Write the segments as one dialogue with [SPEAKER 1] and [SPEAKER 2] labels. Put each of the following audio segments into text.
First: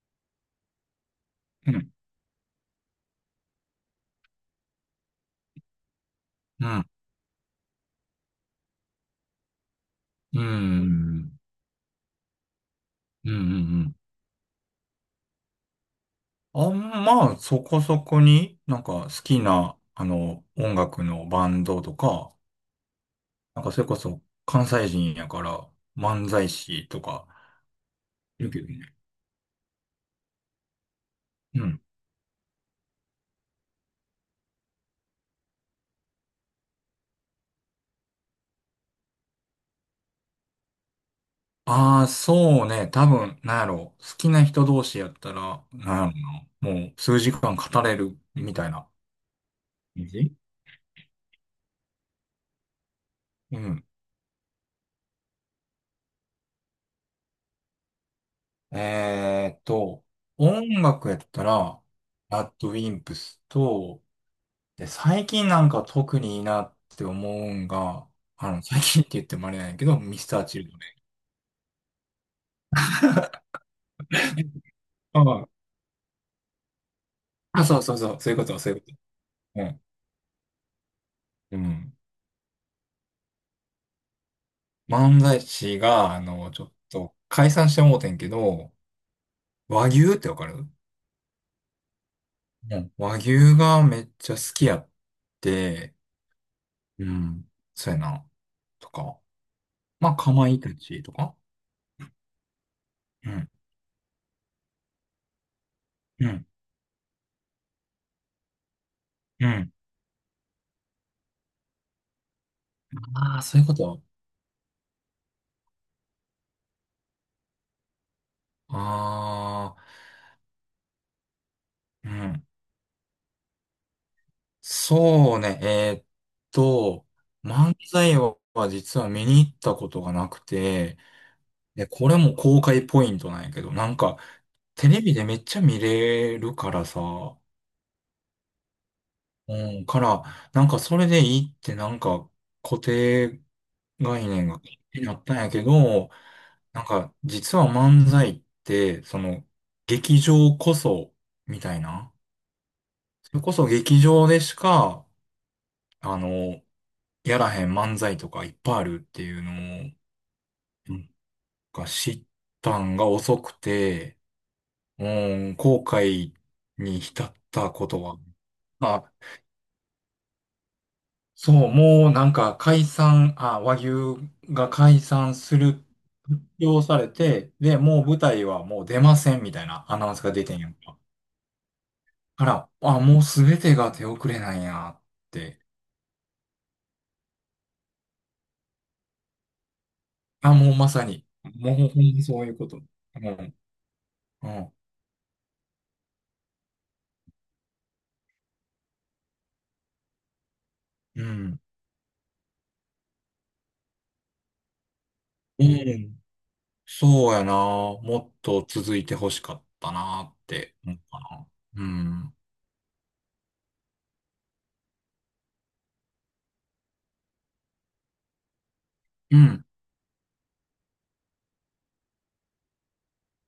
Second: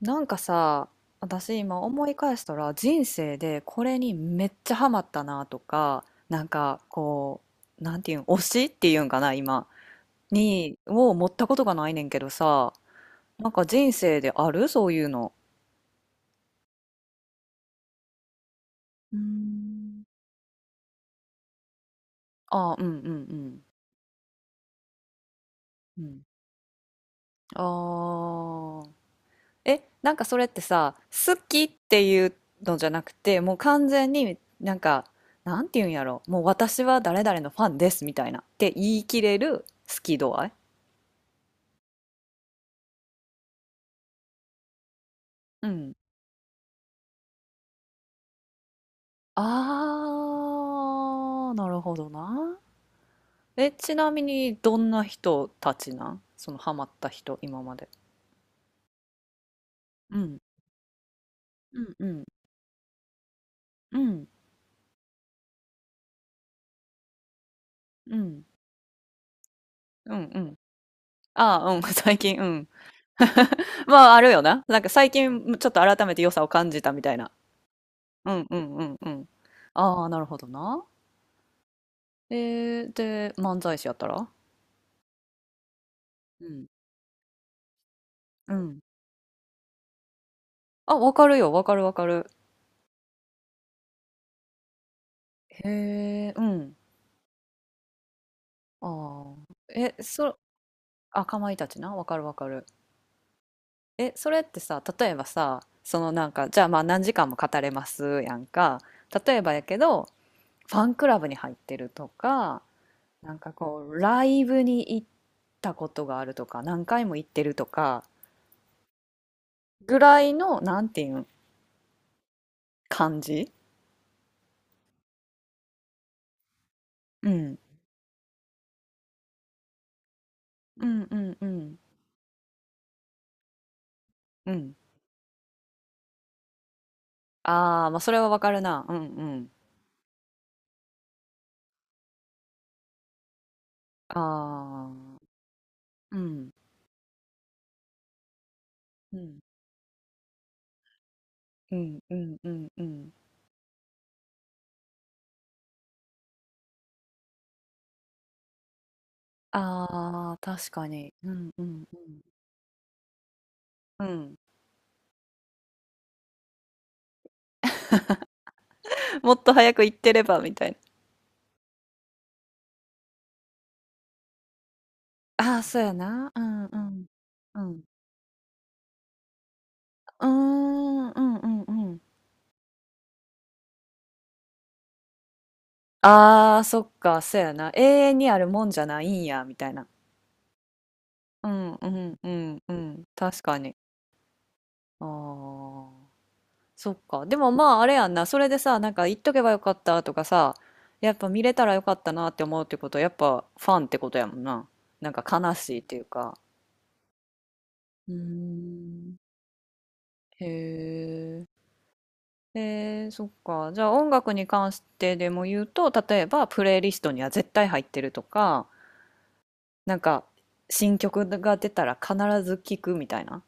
[SPEAKER 1] なんかさ、私
[SPEAKER 2] う
[SPEAKER 1] 今
[SPEAKER 2] ん、
[SPEAKER 1] 思い返したら人生でこれにめっちゃハマったなとか、なん
[SPEAKER 2] う
[SPEAKER 1] か
[SPEAKER 2] ん、
[SPEAKER 1] こう、なんていうん、推しっていうんかな、今、
[SPEAKER 2] う
[SPEAKER 1] に、を持っ
[SPEAKER 2] ん、
[SPEAKER 1] たことがないねんけどさ、
[SPEAKER 2] うん、う
[SPEAKER 1] なんか人
[SPEAKER 2] ん。
[SPEAKER 1] 生であるそういうの。
[SPEAKER 2] あんまあ、そこそこに、なんか好
[SPEAKER 1] うー
[SPEAKER 2] きな、
[SPEAKER 1] ん
[SPEAKER 2] 音楽のバンドとか、
[SPEAKER 1] あうんうんう
[SPEAKER 2] な
[SPEAKER 1] ん。
[SPEAKER 2] んかそれこそ関西人やから
[SPEAKER 1] うん。
[SPEAKER 2] 漫才師とか、
[SPEAKER 1] あ
[SPEAKER 2] いるけどね。
[SPEAKER 1] あ。え、なんかそれってさ、好き
[SPEAKER 2] う
[SPEAKER 1] っ
[SPEAKER 2] ん。
[SPEAKER 1] ていうのじゃなくて、もう完全になんか、なんて言うんやろ、もう私は誰々のファンですみたいなって言い切れる好き度合い。
[SPEAKER 2] ああ、そうね。多分、なんやろう好きな人同士やったら、
[SPEAKER 1] うん。
[SPEAKER 2] なんやろうな。もう数時間語れるみたいな感じ。
[SPEAKER 1] あー、なるほどな。
[SPEAKER 2] う
[SPEAKER 1] え、
[SPEAKER 2] ん。
[SPEAKER 1] ちなみにどんな人たちなんそのハマった人、今まで。
[SPEAKER 2] えーっと、
[SPEAKER 1] うん。
[SPEAKER 2] 音楽やった
[SPEAKER 1] う
[SPEAKER 2] ら、
[SPEAKER 1] んうん
[SPEAKER 2] ラッドウィンプス
[SPEAKER 1] う
[SPEAKER 2] と、
[SPEAKER 1] ん
[SPEAKER 2] で、最近なんか特にいいなって思うんが、
[SPEAKER 1] うん
[SPEAKER 2] 最近って言ってもあれなんやけど、
[SPEAKER 1] う
[SPEAKER 2] ミ
[SPEAKER 1] ん
[SPEAKER 2] ス
[SPEAKER 1] う
[SPEAKER 2] ター
[SPEAKER 1] ん
[SPEAKER 2] チルドレン。
[SPEAKER 1] ああーうん 最近うん まああるよななんか最
[SPEAKER 2] あ
[SPEAKER 1] 近ちょっと改めて良さを感じたみたいな。
[SPEAKER 2] あ、そうそうそう、そ
[SPEAKER 1] う
[SPEAKER 2] ういうこ
[SPEAKER 1] んう
[SPEAKER 2] と、そう
[SPEAKER 1] ん
[SPEAKER 2] いう
[SPEAKER 1] う
[SPEAKER 2] こ
[SPEAKER 1] んうん。
[SPEAKER 2] と。うん。
[SPEAKER 1] ああ、なるほどな。
[SPEAKER 2] うん。
[SPEAKER 1] えで、漫才師やったら、
[SPEAKER 2] 漫才師が、
[SPEAKER 1] う
[SPEAKER 2] ちょ
[SPEAKER 1] ん。
[SPEAKER 2] っと解散してもうてんけ
[SPEAKER 1] う
[SPEAKER 2] ど、
[SPEAKER 1] ん。
[SPEAKER 2] 和牛ってわかる？
[SPEAKER 1] あ、わかるよ。わかるわかる。
[SPEAKER 2] うん。和牛がめっちゃ好きやっ
[SPEAKER 1] へ
[SPEAKER 2] て、
[SPEAKER 1] え、うん。
[SPEAKER 2] うん。そうやな。とか。
[SPEAKER 1] ああ。え、
[SPEAKER 2] まあ、かまいたちと
[SPEAKER 1] あ、
[SPEAKER 2] か。
[SPEAKER 1] かまいたちな。わかるわかる。
[SPEAKER 2] うん。
[SPEAKER 1] え、それってさ、例えばさ、その
[SPEAKER 2] う
[SPEAKER 1] なん
[SPEAKER 2] ん。
[SPEAKER 1] か、じゃあまあ何時間も語れますやんか。例え
[SPEAKER 2] う
[SPEAKER 1] ばや
[SPEAKER 2] ん。
[SPEAKER 1] けど、ファンクラブに入ってるとか、な
[SPEAKER 2] あ
[SPEAKER 1] ん
[SPEAKER 2] あ、
[SPEAKER 1] か
[SPEAKER 2] そういうこ
[SPEAKER 1] こう、
[SPEAKER 2] と。
[SPEAKER 1] ライブに行ったことがあるとか、何回も行ってるとか、
[SPEAKER 2] ああ。
[SPEAKER 1] ぐらいの、なんていうん、
[SPEAKER 2] うん。
[SPEAKER 1] 感じ。
[SPEAKER 2] そうね、と、
[SPEAKER 1] うん。
[SPEAKER 2] 漫才は実は見に行ったことがなく
[SPEAKER 1] う
[SPEAKER 2] て、
[SPEAKER 1] んうんうん。
[SPEAKER 2] で、これも公開ポイントなんやけど、なんか、
[SPEAKER 1] うん。
[SPEAKER 2] テレビでめっちゃ見れるからさ、
[SPEAKER 1] ああ、まあ、それはわかるな。うんうん。
[SPEAKER 2] うん、から、なんかそれでいいってなんか固定概念が気
[SPEAKER 1] あ
[SPEAKER 2] にな
[SPEAKER 1] あ、
[SPEAKER 2] ったんやけど、
[SPEAKER 1] うん。
[SPEAKER 2] なんか実は漫才って、
[SPEAKER 1] う
[SPEAKER 2] そ
[SPEAKER 1] ん。
[SPEAKER 2] の劇場こそ、みた
[SPEAKER 1] う
[SPEAKER 2] い
[SPEAKER 1] ん
[SPEAKER 2] な。
[SPEAKER 1] うんうんうん。
[SPEAKER 2] それこそ劇場でしかあの、やらへん漫才とかいっぱいあるっていうのを、
[SPEAKER 1] ああ、確か
[SPEAKER 2] なん
[SPEAKER 1] に。うんうん
[SPEAKER 2] か知ったんが遅く
[SPEAKER 1] うん。う
[SPEAKER 2] て、
[SPEAKER 1] ん。
[SPEAKER 2] もう後悔に浸ったことは、あ、
[SPEAKER 1] もっと早く行ってればみたいな。
[SPEAKER 2] そう、もうなんか解散、和牛が解散
[SPEAKER 1] あ
[SPEAKER 2] す
[SPEAKER 1] あ、そう
[SPEAKER 2] る、
[SPEAKER 1] やな。う
[SPEAKER 2] 発
[SPEAKER 1] んう
[SPEAKER 2] 表さ
[SPEAKER 1] ん。
[SPEAKER 2] れて、
[SPEAKER 1] う
[SPEAKER 2] で、
[SPEAKER 1] ん。
[SPEAKER 2] もう舞台はもう出ませんみたいなアナウンス
[SPEAKER 1] うー
[SPEAKER 2] が出てんやんか。
[SPEAKER 1] ん、うんうんうん。
[SPEAKER 2] あら、あ、もうすべてが手遅れなんやって。
[SPEAKER 1] ああ、そっか、そうやな。永遠にあるもんじゃないんや、みたいな。
[SPEAKER 2] あ、もうまさに、
[SPEAKER 1] う
[SPEAKER 2] も
[SPEAKER 1] ん
[SPEAKER 2] うほん
[SPEAKER 1] う
[SPEAKER 2] ま
[SPEAKER 1] ん
[SPEAKER 2] に
[SPEAKER 1] う
[SPEAKER 2] そういう
[SPEAKER 1] ん
[SPEAKER 2] こ
[SPEAKER 1] う
[SPEAKER 2] と。
[SPEAKER 1] ん。
[SPEAKER 2] う
[SPEAKER 1] 確
[SPEAKER 2] ん、
[SPEAKER 1] かに。
[SPEAKER 2] うん、
[SPEAKER 1] ああ。そっか。でもまああれやんな。それでさ、なんか言っとけばよかったとかさ、やっ
[SPEAKER 2] う
[SPEAKER 1] ぱ見れ
[SPEAKER 2] ん。
[SPEAKER 1] たらよかったなって思うってことは、やっぱファンってことやもんな。なんか悲
[SPEAKER 2] う
[SPEAKER 1] しいっていう
[SPEAKER 2] ん、
[SPEAKER 1] か。
[SPEAKER 2] そうやな。
[SPEAKER 1] うー
[SPEAKER 2] もっと続いて
[SPEAKER 1] ん。
[SPEAKER 2] 欲しかったなっ
[SPEAKER 1] へ
[SPEAKER 2] て思うか
[SPEAKER 1] え。
[SPEAKER 2] な。うん。
[SPEAKER 1] そっか。じゃあ音楽に関してでも言うと、例えばプレイリストには絶対入ってるとか、
[SPEAKER 2] うん。
[SPEAKER 1] なんか新曲が出たら必ず聴くみたいな。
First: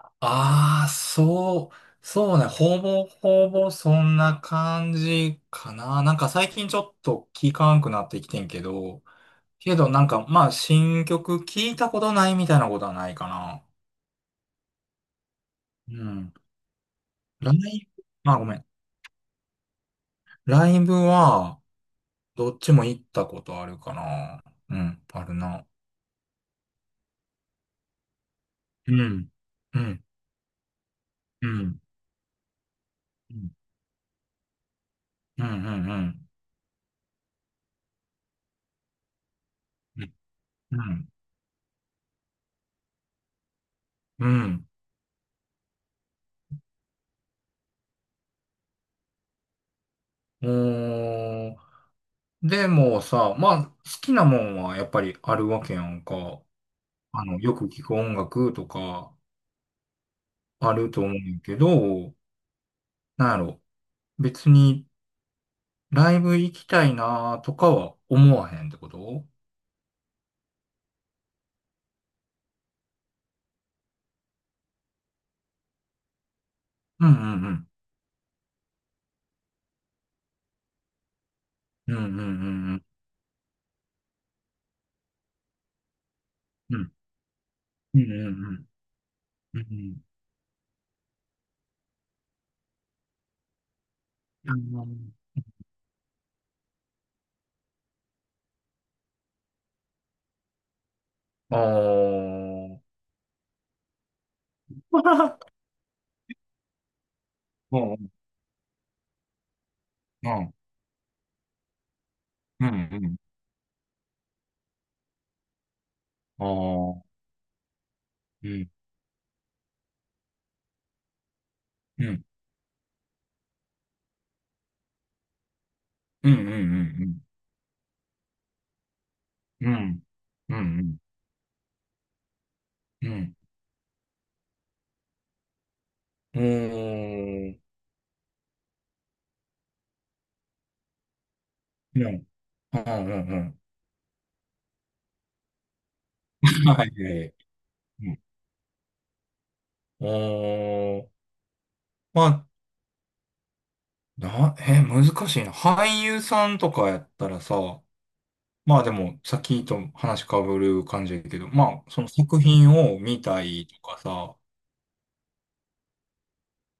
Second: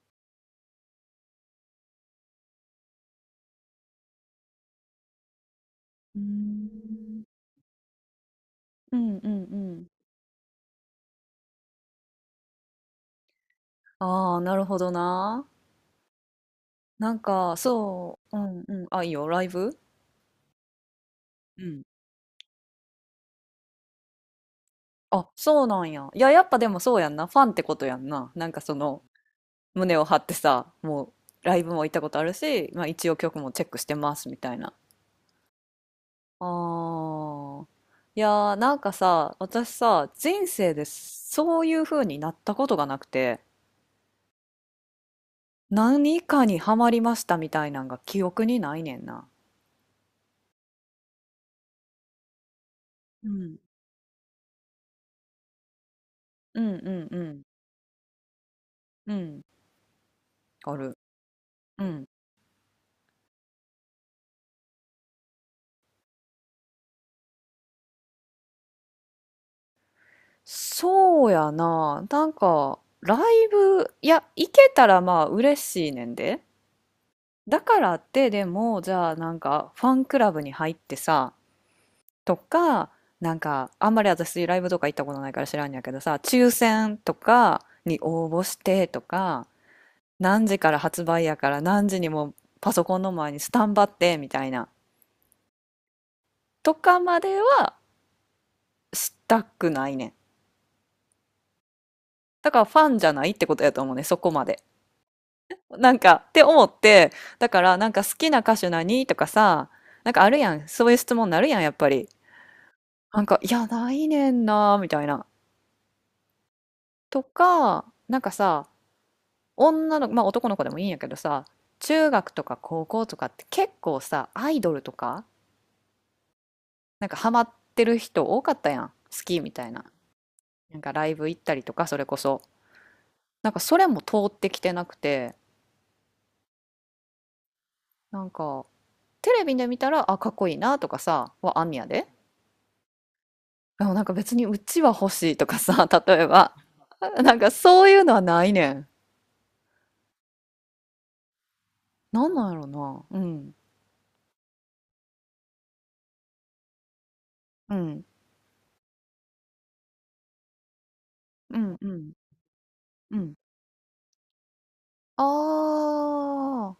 [SPEAKER 2] ああ、そう、そうね。ほぼほぼそんな感じかな。なん
[SPEAKER 1] うー
[SPEAKER 2] か最近ちょっ
[SPEAKER 1] ん
[SPEAKER 2] と聞かんくなってきてんけ
[SPEAKER 1] う
[SPEAKER 2] ど、
[SPEAKER 1] んうんう
[SPEAKER 2] け
[SPEAKER 1] ん。
[SPEAKER 2] どなんかまあ新曲聞いたことないみたいなことはないかな。
[SPEAKER 1] ああ、なるほどな。
[SPEAKER 2] うん。
[SPEAKER 1] なん
[SPEAKER 2] ラ
[SPEAKER 1] か、
[SPEAKER 2] イブ、
[SPEAKER 1] そ
[SPEAKER 2] ま
[SPEAKER 1] う、
[SPEAKER 2] あ
[SPEAKER 1] う
[SPEAKER 2] ごめ
[SPEAKER 1] ん
[SPEAKER 2] ん。
[SPEAKER 1] うん。あ、いいよ、ライブ。
[SPEAKER 2] ライブは
[SPEAKER 1] うん。
[SPEAKER 2] どっちも行ったことあるかな。うん、あ
[SPEAKER 1] あ、
[SPEAKER 2] る
[SPEAKER 1] そ
[SPEAKER 2] な。
[SPEAKER 1] うなんや。いや、やっぱでもそうやんな。ファンってことやんな。なんかそ
[SPEAKER 2] う
[SPEAKER 1] の、
[SPEAKER 2] んう
[SPEAKER 1] 胸
[SPEAKER 2] ん、
[SPEAKER 1] を張ってさ、もう、
[SPEAKER 2] う
[SPEAKER 1] ライブ
[SPEAKER 2] ん、
[SPEAKER 1] も行ったことあるし、まあ一応
[SPEAKER 2] う
[SPEAKER 1] 曲
[SPEAKER 2] ん。
[SPEAKER 1] もチェックしてます、みたいな。
[SPEAKER 2] うんうんうん
[SPEAKER 1] あー。いやー、なんかさ、私さ、人生
[SPEAKER 2] う
[SPEAKER 1] で
[SPEAKER 2] ん。
[SPEAKER 1] そういう風になったことがなくて、
[SPEAKER 2] うん。
[SPEAKER 1] 何かにハマりましたみたいなんが記憶にないねんな。
[SPEAKER 2] おー。でも
[SPEAKER 1] う
[SPEAKER 2] さ、ま
[SPEAKER 1] ん。
[SPEAKER 2] あ、好きなもんはやっぱりあるわけやんか。
[SPEAKER 1] うんうんうん。
[SPEAKER 2] よく聞く音楽と
[SPEAKER 1] う
[SPEAKER 2] か
[SPEAKER 1] ん。
[SPEAKER 2] あ
[SPEAKER 1] あ
[SPEAKER 2] る
[SPEAKER 1] る。
[SPEAKER 2] と思うんやけ
[SPEAKER 1] うん。
[SPEAKER 2] ど、なんやろ。別にライブ行きたいなとかは思わへんってこと？
[SPEAKER 1] そうやな。なんか、ライブ、いや、行けたらまあ嬉しいねんで。
[SPEAKER 2] うんうんう
[SPEAKER 1] だ
[SPEAKER 2] ん。
[SPEAKER 1] からって、でも、じゃあなんか、ファンクラブに入ってさ、
[SPEAKER 2] うんうんうん
[SPEAKER 1] と
[SPEAKER 2] うん。
[SPEAKER 1] か、なんか、あんまり私ライブとか行ったことないから知らんやけどさ、抽
[SPEAKER 2] うん
[SPEAKER 1] 選とか
[SPEAKER 2] う
[SPEAKER 1] に
[SPEAKER 2] んう
[SPEAKER 1] 応募
[SPEAKER 2] んう
[SPEAKER 1] し
[SPEAKER 2] ん。
[SPEAKER 1] てとか、
[SPEAKER 2] うん、
[SPEAKER 1] 何時から発売やから何時にもパソコンの前にスタンバってみたいな、とかまではしたくないねん。
[SPEAKER 2] あ
[SPEAKER 1] だからフ
[SPEAKER 2] の
[SPEAKER 1] ァ
[SPEAKER 2] ー。
[SPEAKER 1] ンじゃないってことやと思うね、そこまで。なんか、って思って、だから
[SPEAKER 2] う
[SPEAKER 1] なんか
[SPEAKER 2] ん
[SPEAKER 1] 好きな歌手何とかさ、なんか
[SPEAKER 2] う
[SPEAKER 1] あ
[SPEAKER 2] ん
[SPEAKER 1] る
[SPEAKER 2] う
[SPEAKER 1] や
[SPEAKER 2] ん。
[SPEAKER 1] ん。そういう質問になるやん、やっぱり。
[SPEAKER 2] うんうん。
[SPEAKER 1] なんか、いや、ないねんな、みたいな。
[SPEAKER 2] あー。
[SPEAKER 1] とか、なんか
[SPEAKER 2] う
[SPEAKER 1] さ、
[SPEAKER 2] ん
[SPEAKER 1] 女の子、まあ男の子でもいいんやけどさ、
[SPEAKER 2] う
[SPEAKER 1] 中
[SPEAKER 2] ん
[SPEAKER 1] 学とか高校とかって結構さ、アイドルとか、
[SPEAKER 2] うんう
[SPEAKER 1] なんか
[SPEAKER 2] ん
[SPEAKER 1] ハマってる人多かったやん。好きみた
[SPEAKER 2] う
[SPEAKER 1] い
[SPEAKER 2] んう
[SPEAKER 1] な。
[SPEAKER 2] ん。うん
[SPEAKER 1] なん
[SPEAKER 2] う
[SPEAKER 1] か
[SPEAKER 2] ん
[SPEAKER 1] ライブ行ったりとか、それこそ。
[SPEAKER 2] うん。
[SPEAKER 1] なんかそれも通ってきてなくて、
[SPEAKER 2] うーん。
[SPEAKER 1] なんか、テレビで見たら、あ、かっこいいなとかさ、はあんねや
[SPEAKER 2] う
[SPEAKER 1] で。
[SPEAKER 2] ーん。うんうんうんうん。
[SPEAKER 1] でもなんか別にうちは欲しいとかさ、例えば。
[SPEAKER 2] はい、
[SPEAKER 1] なんかそういう
[SPEAKER 2] う
[SPEAKER 1] の
[SPEAKER 2] ん。
[SPEAKER 1] はないねん。
[SPEAKER 2] うん。うーん。ま
[SPEAKER 1] なんな
[SPEAKER 2] あ、
[SPEAKER 1] んやろな。うん。
[SPEAKER 2] 難しいな。俳優さんとかやったら
[SPEAKER 1] う
[SPEAKER 2] さ、
[SPEAKER 1] ん。
[SPEAKER 2] まあでも、さっきと話かぶる感じやけど、
[SPEAKER 1] うん。
[SPEAKER 2] ま
[SPEAKER 1] う
[SPEAKER 2] あ、その
[SPEAKER 1] ん。
[SPEAKER 2] 作品を
[SPEAKER 1] う
[SPEAKER 2] 見
[SPEAKER 1] ん。
[SPEAKER 2] たいとかさ、
[SPEAKER 1] ああ、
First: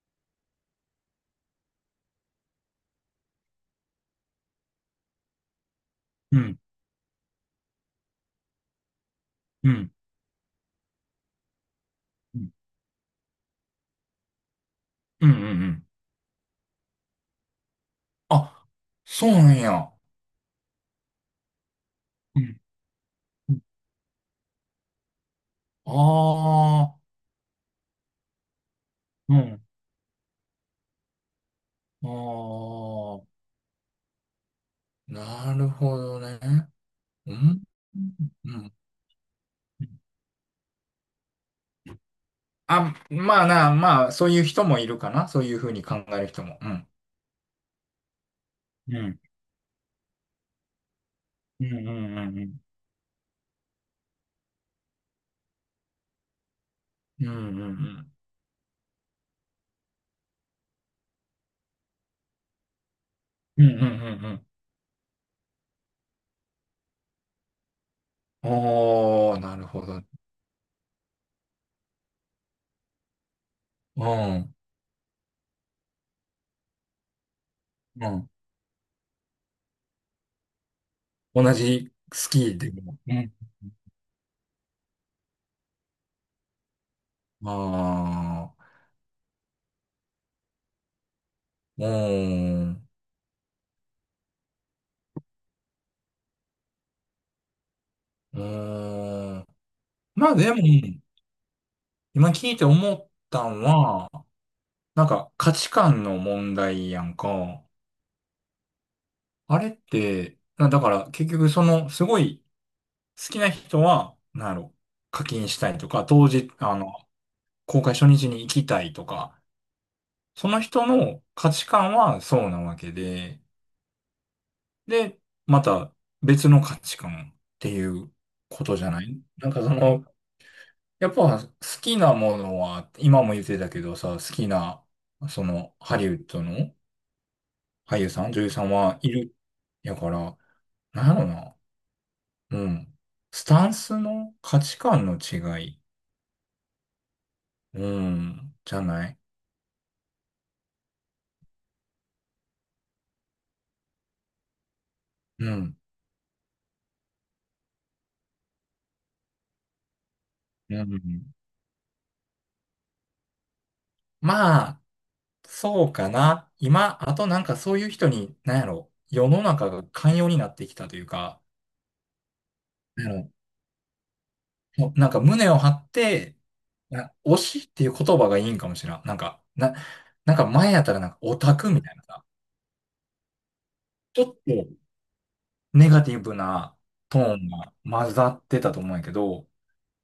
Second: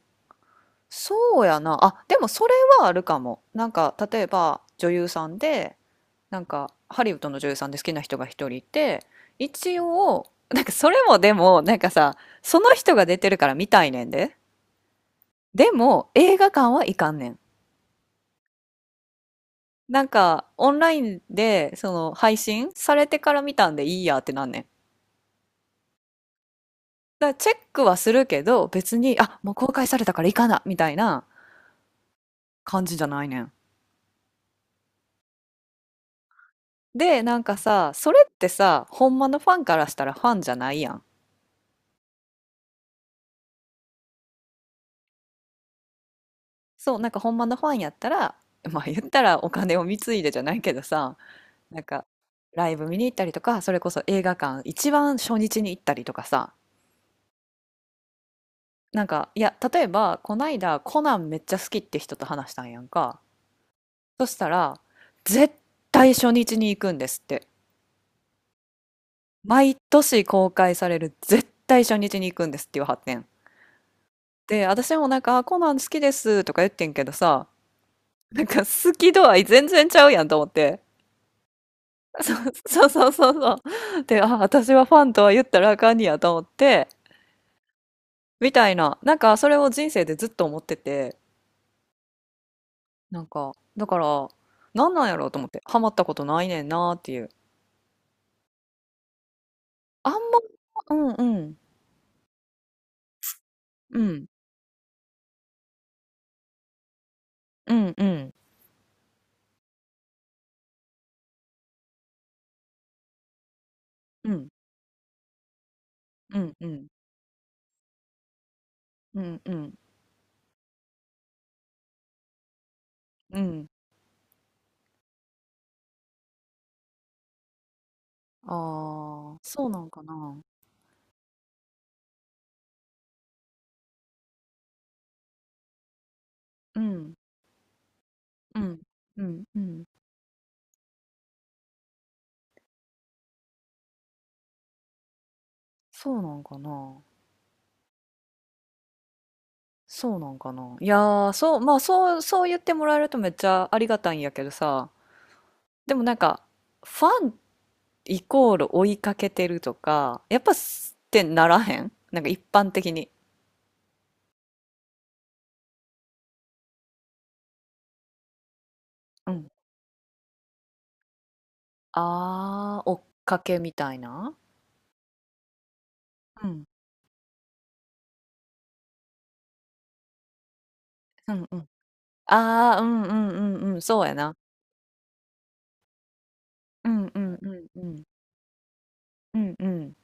[SPEAKER 1] そうやな。あ、でもそれはあるかも。なんか例えば女優さんで、
[SPEAKER 2] う
[SPEAKER 1] なん
[SPEAKER 2] ん、
[SPEAKER 1] かハリウッドの女優さんで好きな人が一人いて、
[SPEAKER 2] う
[SPEAKER 1] 一
[SPEAKER 2] ん、
[SPEAKER 1] 応、なんかそれもでも、なんかさ、
[SPEAKER 2] うん、
[SPEAKER 1] その人が出てるから見たいねんで。
[SPEAKER 2] うん、うんう
[SPEAKER 1] で
[SPEAKER 2] ん。
[SPEAKER 1] も映画館は行かんねん。
[SPEAKER 2] あ、そうなんや。
[SPEAKER 1] なんか、オンラインで、その、配
[SPEAKER 2] うん。
[SPEAKER 1] 信されてから見たんでいいやってなんねん。
[SPEAKER 2] ああ
[SPEAKER 1] だからチェックはするけど、別に、
[SPEAKER 2] ー、う
[SPEAKER 1] あ、もう
[SPEAKER 2] ん。
[SPEAKER 1] 公開されたから行かな、みたいな
[SPEAKER 2] あ
[SPEAKER 1] 感じじゃない
[SPEAKER 2] あ、
[SPEAKER 1] ねん。
[SPEAKER 2] なるほどね。
[SPEAKER 1] で、
[SPEAKER 2] う
[SPEAKER 1] なんか
[SPEAKER 2] ん。
[SPEAKER 1] さ、それって
[SPEAKER 2] うん。
[SPEAKER 1] さ、ほんまのファンからしたらファンじゃないやん。
[SPEAKER 2] あ、まあな、まあ、そういう人もいるかな。そういうふうに考える人も。うん。
[SPEAKER 1] そう、なんかほんまのファンやったら、まあ
[SPEAKER 2] う
[SPEAKER 1] 言っ
[SPEAKER 2] ん。
[SPEAKER 1] たらお金を貢いでじゃないけどさ、
[SPEAKER 2] うん
[SPEAKER 1] なん
[SPEAKER 2] う
[SPEAKER 1] か、
[SPEAKER 2] んうんうん。
[SPEAKER 1] ライブ見に行ったりとか、それこそ映画館、一番初日に行ったりとかさ、
[SPEAKER 2] うんうんうん。
[SPEAKER 1] なんか、いや、例えば、こないだコナンめっちゃ好きって人と話したんやんか。
[SPEAKER 2] うんうんうんう
[SPEAKER 1] そし
[SPEAKER 2] ん。
[SPEAKER 1] たら、絶対初日に行くんですって。
[SPEAKER 2] おー、なる
[SPEAKER 1] 毎
[SPEAKER 2] ほど。
[SPEAKER 1] 年公開される絶対初日に行くんですっていう発展。
[SPEAKER 2] うん。
[SPEAKER 1] で、私もなんか、あこナな好きですとか言ってんけどさ、
[SPEAKER 2] うん。
[SPEAKER 1] なんか好き度合い全然ちゃうやんと思って。
[SPEAKER 2] 同じスキーで
[SPEAKER 1] そうそう
[SPEAKER 2] も。
[SPEAKER 1] そう
[SPEAKER 2] う
[SPEAKER 1] そ
[SPEAKER 2] ん。
[SPEAKER 1] うそう。で、あ、私はファンとは言ったらあかんにやと思って、
[SPEAKER 2] あ
[SPEAKER 1] み
[SPEAKER 2] あ、
[SPEAKER 1] たいな、なんかそれを人生でずっと思ってて、
[SPEAKER 2] うん。
[SPEAKER 1] なんか、だから、なんなんやろうと思って、ハマったことないねんなーっていう。
[SPEAKER 2] うん。
[SPEAKER 1] あん
[SPEAKER 2] まあ
[SPEAKER 1] ま、
[SPEAKER 2] でも、
[SPEAKER 1] うんうん、
[SPEAKER 2] 今聞いて思ったん
[SPEAKER 1] う
[SPEAKER 2] は、
[SPEAKER 1] ん、
[SPEAKER 2] なんか価値観の問題やんか。
[SPEAKER 1] うんうん、
[SPEAKER 2] あれって、だから結局そのすごい好きな人は、
[SPEAKER 1] う
[SPEAKER 2] なん
[SPEAKER 1] ん。
[SPEAKER 2] やろ、課金したいとか、当
[SPEAKER 1] う
[SPEAKER 2] 時、
[SPEAKER 1] んうん。
[SPEAKER 2] 公開初日に行きたいと
[SPEAKER 1] うん
[SPEAKER 2] か、
[SPEAKER 1] うん。
[SPEAKER 2] その人の価値観はそうなわけ
[SPEAKER 1] う
[SPEAKER 2] で、
[SPEAKER 1] ん。
[SPEAKER 2] で、また別の価値観っていう
[SPEAKER 1] あ
[SPEAKER 2] ことじゃない、
[SPEAKER 1] あー、
[SPEAKER 2] なんか
[SPEAKER 1] そうなんかな。
[SPEAKER 2] やっぱ好きなものは、今も言ってたけどさ、好きな、そのハリウッドの
[SPEAKER 1] うん。
[SPEAKER 2] 俳優さん、女優
[SPEAKER 1] う
[SPEAKER 2] さん
[SPEAKER 1] ん。
[SPEAKER 2] はい
[SPEAKER 1] う
[SPEAKER 2] る。
[SPEAKER 1] んうん。
[SPEAKER 2] やから、なんやろな。うん。スタンスの価値観の違い。
[SPEAKER 1] そうなんかな。
[SPEAKER 2] うん。じゃない、
[SPEAKER 1] そうなんかな。いやー、そう、まあそう、そう言ってもらえるとめっちゃありがたいんやけどさ、
[SPEAKER 2] うん。
[SPEAKER 1] でもなんか、ファンイコール追いかけてるとか、やっぱ
[SPEAKER 2] う
[SPEAKER 1] すっ
[SPEAKER 2] ん。
[SPEAKER 1] てならへんなんか一般的に。
[SPEAKER 2] まあ、そうかな。今、あとなんかそういう人に、なんやろ、世
[SPEAKER 1] う
[SPEAKER 2] の
[SPEAKER 1] ん
[SPEAKER 2] 中が寛容になってきたというか、
[SPEAKER 1] あー、追っ
[SPEAKER 2] なんや
[SPEAKER 1] かけみたいな。
[SPEAKER 2] ろ、なんか胸を張って、
[SPEAKER 1] うん
[SPEAKER 2] 推しっていう言葉がいいんかもしれん。なんか、なんか前やったらなんか
[SPEAKER 1] う
[SPEAKER 2] オ
[SPEAKER 1] ん
[SPEAKER 2] タ
[SPEAKER 1] うん。
[SPEAKER 2] クみたいなさ、
[SPEAKER 1] ああうんうんうんうん、そうや
[SPEAKER 2] ちょ
[SPEAKER 1] な。
[SPEAKER 2] っとネガティブな
[SPEAKER 1] うんう
[SPEAKER 2] トー
[SPEAKER 1] ん
[SPEAKER 2] ン
[SPEAKER 1] うん
[SPEAKER 2] が
[SPEAKER 1] うん。
[SPEAKER 2] 混ざってたと思うんやけ
[SPEAKER 1] う
[SPEAKER 2] ど、
[SPEAKER 1] んうん。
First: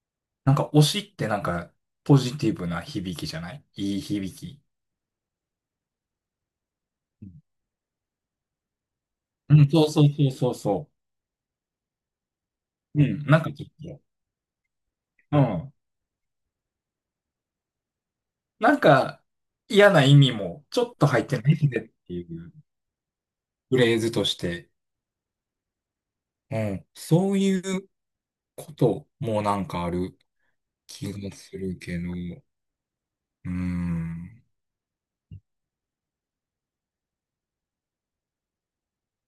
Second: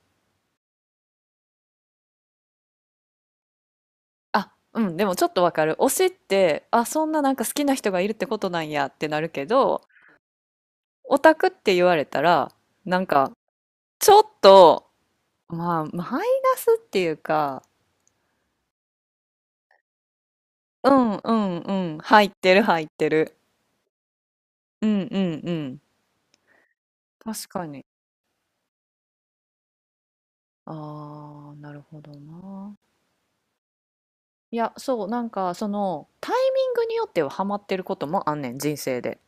[SPEAKER 2] なんか推しってなんかポジティブな響きじゃないいい響
[SPEAKER 1] あ、
[SPEAKER 2] き。
[SPEAKER 1] うん、でもちょっとわかる。推しって、あ、そんななんか好きな人がいるってことなんやってなるけ
[SPEAKER 2] うんうん、
[SPEAKER 1] ど、
[SPEAKER 2] そうそうそうそうそ
[SPEAKER 1] オタクって言われたら、な
[SPEAKER 2] う。う
[SPEAKER 1] ん
[SPEAKER 2] ん、
[SPEAKER 1] か、
[SPEAKER 2] なんかちょっと、
[SPEAKER 1] ちょっと、
[SPEAKER 2] うん。
[SPEAKER 1] まあ、マイナスっていうか、
[SPEAKER 2] なんか嫌な意味もちょ
[SPEAKER 1] う
[SPEAKER 2] っと
[SPEAKER 1] ん
[SPEAKER 2] 入っ
[SPEAKER 1] う
[SPEAKER 2] てない
[SPEAKER 1] ん
[SPEAKER 2] ねっ
[SPEAKER 1] うん、
[SPEAKER 2] てい
[SPEAKER 1] 入っ
[SPEAKER 2] う
[SPEAKER 1] てる入ってる。
[SPEAKER 2] フレーズとして、
[SPEAKER 1] うんうんうん。
[SPEAKER 2] うん、そう
[SPEAKER 1] 確
[SPEAKER 2] い
[SPEAKER 1] かに。
[SPEAKER 2] うこともなんかある気が
[SPEAKER 1] ああ、
[SPEAKER 2] す
[SPEAKER 1] な
[SPEAKER 2] る
[SPEAKER 1] る
[SPEAKER 2] け
[SPEAKER 1] ほ
[SPEAKER 2] ど、
[SPEAKER 1] どな。
[SPEAKER 2] うん。
[SPEAKER 1] いや、そう、なんか、その、タイミングによってはハマってることもあんねん、人生で。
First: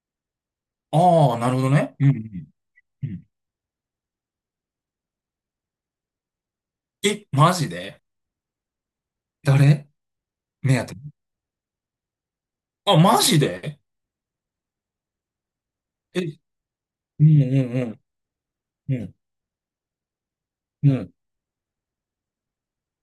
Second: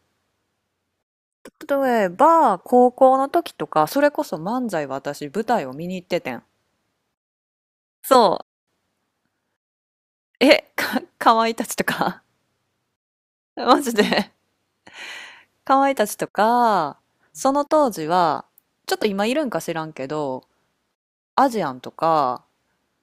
[SPEAKER 2] ああ、なるほどね。
[SPEAKER 1] 例
[SPEAKER 2] う
[SPEAKER 1] え
[SPEAKER 2] んうん
[SPEAKER 1] ば、高
[SPEAKER 2] う
[SPEAKER 1] 校
[SPEAKER 2] ん。
[SPEAKER 1] の時とか、それこそ漫才は私、舞台を見に行っててん。
[SPEAKER 2] え、マジで
[SPEAKER 1] そう
[SPEAKER 2] 誰
[SPEAKER 1] え、
[SPEAKER 2] 目当て？
[SPEAKER 1] かわいたちとか
[SPEAKER 2] あ、マジ で？
[SPEAKER 1] マジでかわいたち
[SPEAKER 2] え、う
[SPEAKER 1] と
[SPEAKER 2] ん
[SPEAKER 1] か、
[SPEAKER 2] う
[SPEAKER 1] その
[SPEAKER 2] んう
[SPEAKER 1] 当
[SPEAKER 2] ん。
[SPEAKER 1] 時は、ち
[SPEAKER 2] う
[SPEAKER 1] ょっと
[SPEAKER 2] ん
[SPEAKER 1] 今いるんか知らんけど、
[SPEAKER 2] うん、
[SPEAKER 1] アジアンとか、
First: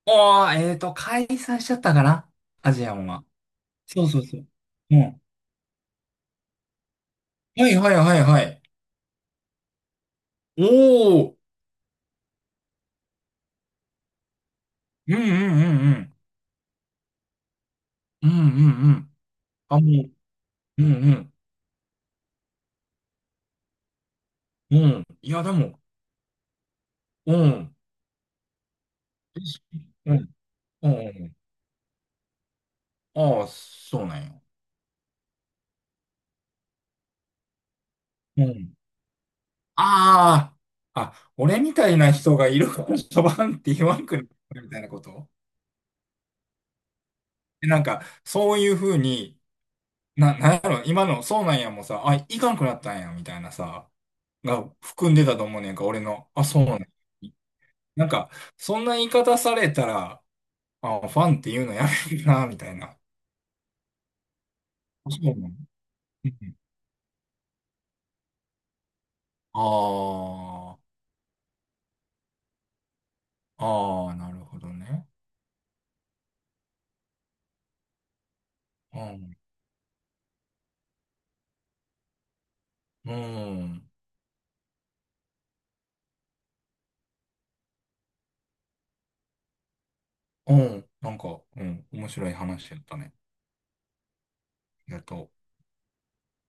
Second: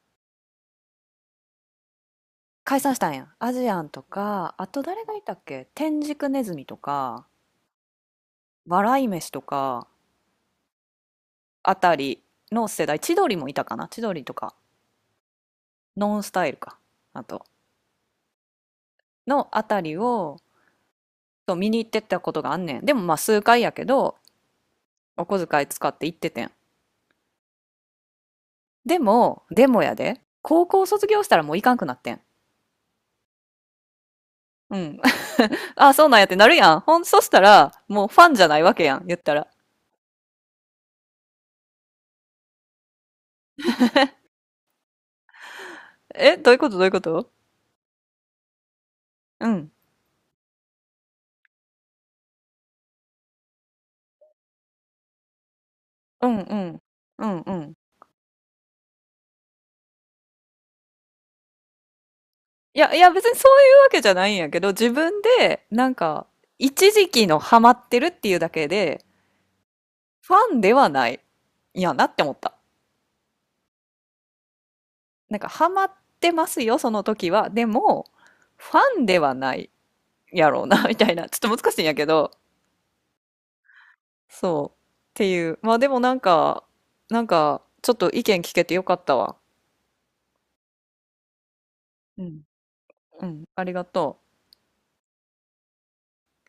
[SPEAKER 2] ああ、解散しちゃったかなア
[SPEAKER 1] 解
[SPEAKER 2] ジア
[SPEAKER 1] 散し
[SPEAKER 2] ン
[SPEAKER 1] たんや
[SPEAKER 2] は。
[SPEAKER 1] ん。アジアンと
[SPEAKER 2] そうそうそう。
[SPEAKER 1] か、あと
[SPEAKER 2] う
[SPEAKER 1] 誰がい
[SPEAKER 2] ん。
[SPEAKER 1] たっけ天竺ネズミとか、
[SPEAKER 2] はいはいはいはい。
[SPEAKER 1] 笑い飯とか、
[SPEAKER 2] おお。
[SPEAKER 1] あたりの世代、千鳥もいたかな千鳥とか、
[SPEAKER 2] うんうんうんうん。
[SPEAKER 1] ノンスタイルか。あと、
[SPEAKER 2] うんうんうん。
[SPEAKER 1] のあた
[SPEAKER 2] あ、
[SPEAKER 1] り
[SPEAKER 2] もう、
[SPEAKER 1] を、
[SPEAKER 2] うんうん。
[SPEAKER 1] そう見に行ってったことがあんねん。でもまあ数回やけど、
[SPEAKER 2] うん。
[SPEAKER 1] お
[SPEAKER 2] いや、
[SPEAKER 1] 小
[SPEAKER 2] で
[SPEAKER 1] 遣い
[SPEAKER 2] も、
[SPEAKER 1] 使って行っててん。
[SPEAKER 2] うん。
[SPEAKER 1] でもや
[SPEAKER 2] う
[SPEAKER 1] で、
[SPEAKER 2] ん。
[SPEAKER 1] 高校
[SPEAKER 2] う
[SPEAKER 1] 卒業し
[SPEAKER 2] ん。
[SPEAKER 1] たらもういかんくなってん。
[SPEAKER 2] ああ、そうなんよ。
[SPEAKER 1] うん。あ、そうなんやってなるやん。そしたら、もうファン
[SPEAKER 2] う
[SPEAKER 1] じゃない
[SPEAKER 2] ん。
[SPEAKER 1] わけやん、言ったら。
[SPEAKER 2] ああ。あ、俺みたいな人がいるから、バンって言わんくなるみたいなこと。
[SPEAKER 1] え、どういうことどういうこと。
[SPEAKER 2] なんか、そういうふうに、
[SPEAKER 1] うん。
[SPEAKER 2] なんやろ、今の、そうなんやもさ、あ、いかんくなったんや、みたいなさ、が含んでたと思うねんか、俺
[SPEAKER 1] う
[SPEAKER 2] の、
[SPEAKER 1] ん
[SPEAKER 2] あ、
[SPEAKER 1] う
[SPEAKER 2] そうなん
[SPEAKER 1] ん。
[SPEAKER 2] や。
[SPEAKER 1] うんうん。
[SPEAKER 2] なんか、そんな言い方されたら、あ、ファンっていうのやめるな、みたい
[SPEAKER 1] いや、
[SPEAKER 2] な。
[SPEAKER 1] いや別にそういうわけじゃないんやけど、自
[SPEAKER 2] あ、
[SPEAKER 1] 分
[SPEAKER 2] そうなの？
[SPEAKER 1] で、なんか、
[SPEAKER 2] うん、
[SPEAKER 1] 一時期のハマってるっていうだけで、ファンで
[SPEAKER 2] あ
[SPEAKER 1] はない、いやなって思った。
[SPEAKER 2] あ、ああ、なるほどね。
[SPEAKER 1] なんか、ハマってますよ、その時は。でも、フ
[SPEAKER 2] う
[SPEAKER 1] ァンでは
[SPEAKER 2] ん、
[SPEAKER 1] ないやろうな、みたいな。ちょっと難しいんやけど、
[SPEAKER 2] うん、
[SPEAKER 1] そう。っていう。まあでもなんか、なんか、ちょっと意見聞けてよかったわ。
[SPEAKER 2] うん、なんか、うん、面
[SPEAKER 1] う
[SPEAKER 2] 白い
[SPEAKER 1] ん。
[SPEAKER 2] 話やったね。
[SPEAKER 1] うん。ありがとう。
[SPEAKER 2] ありがとう。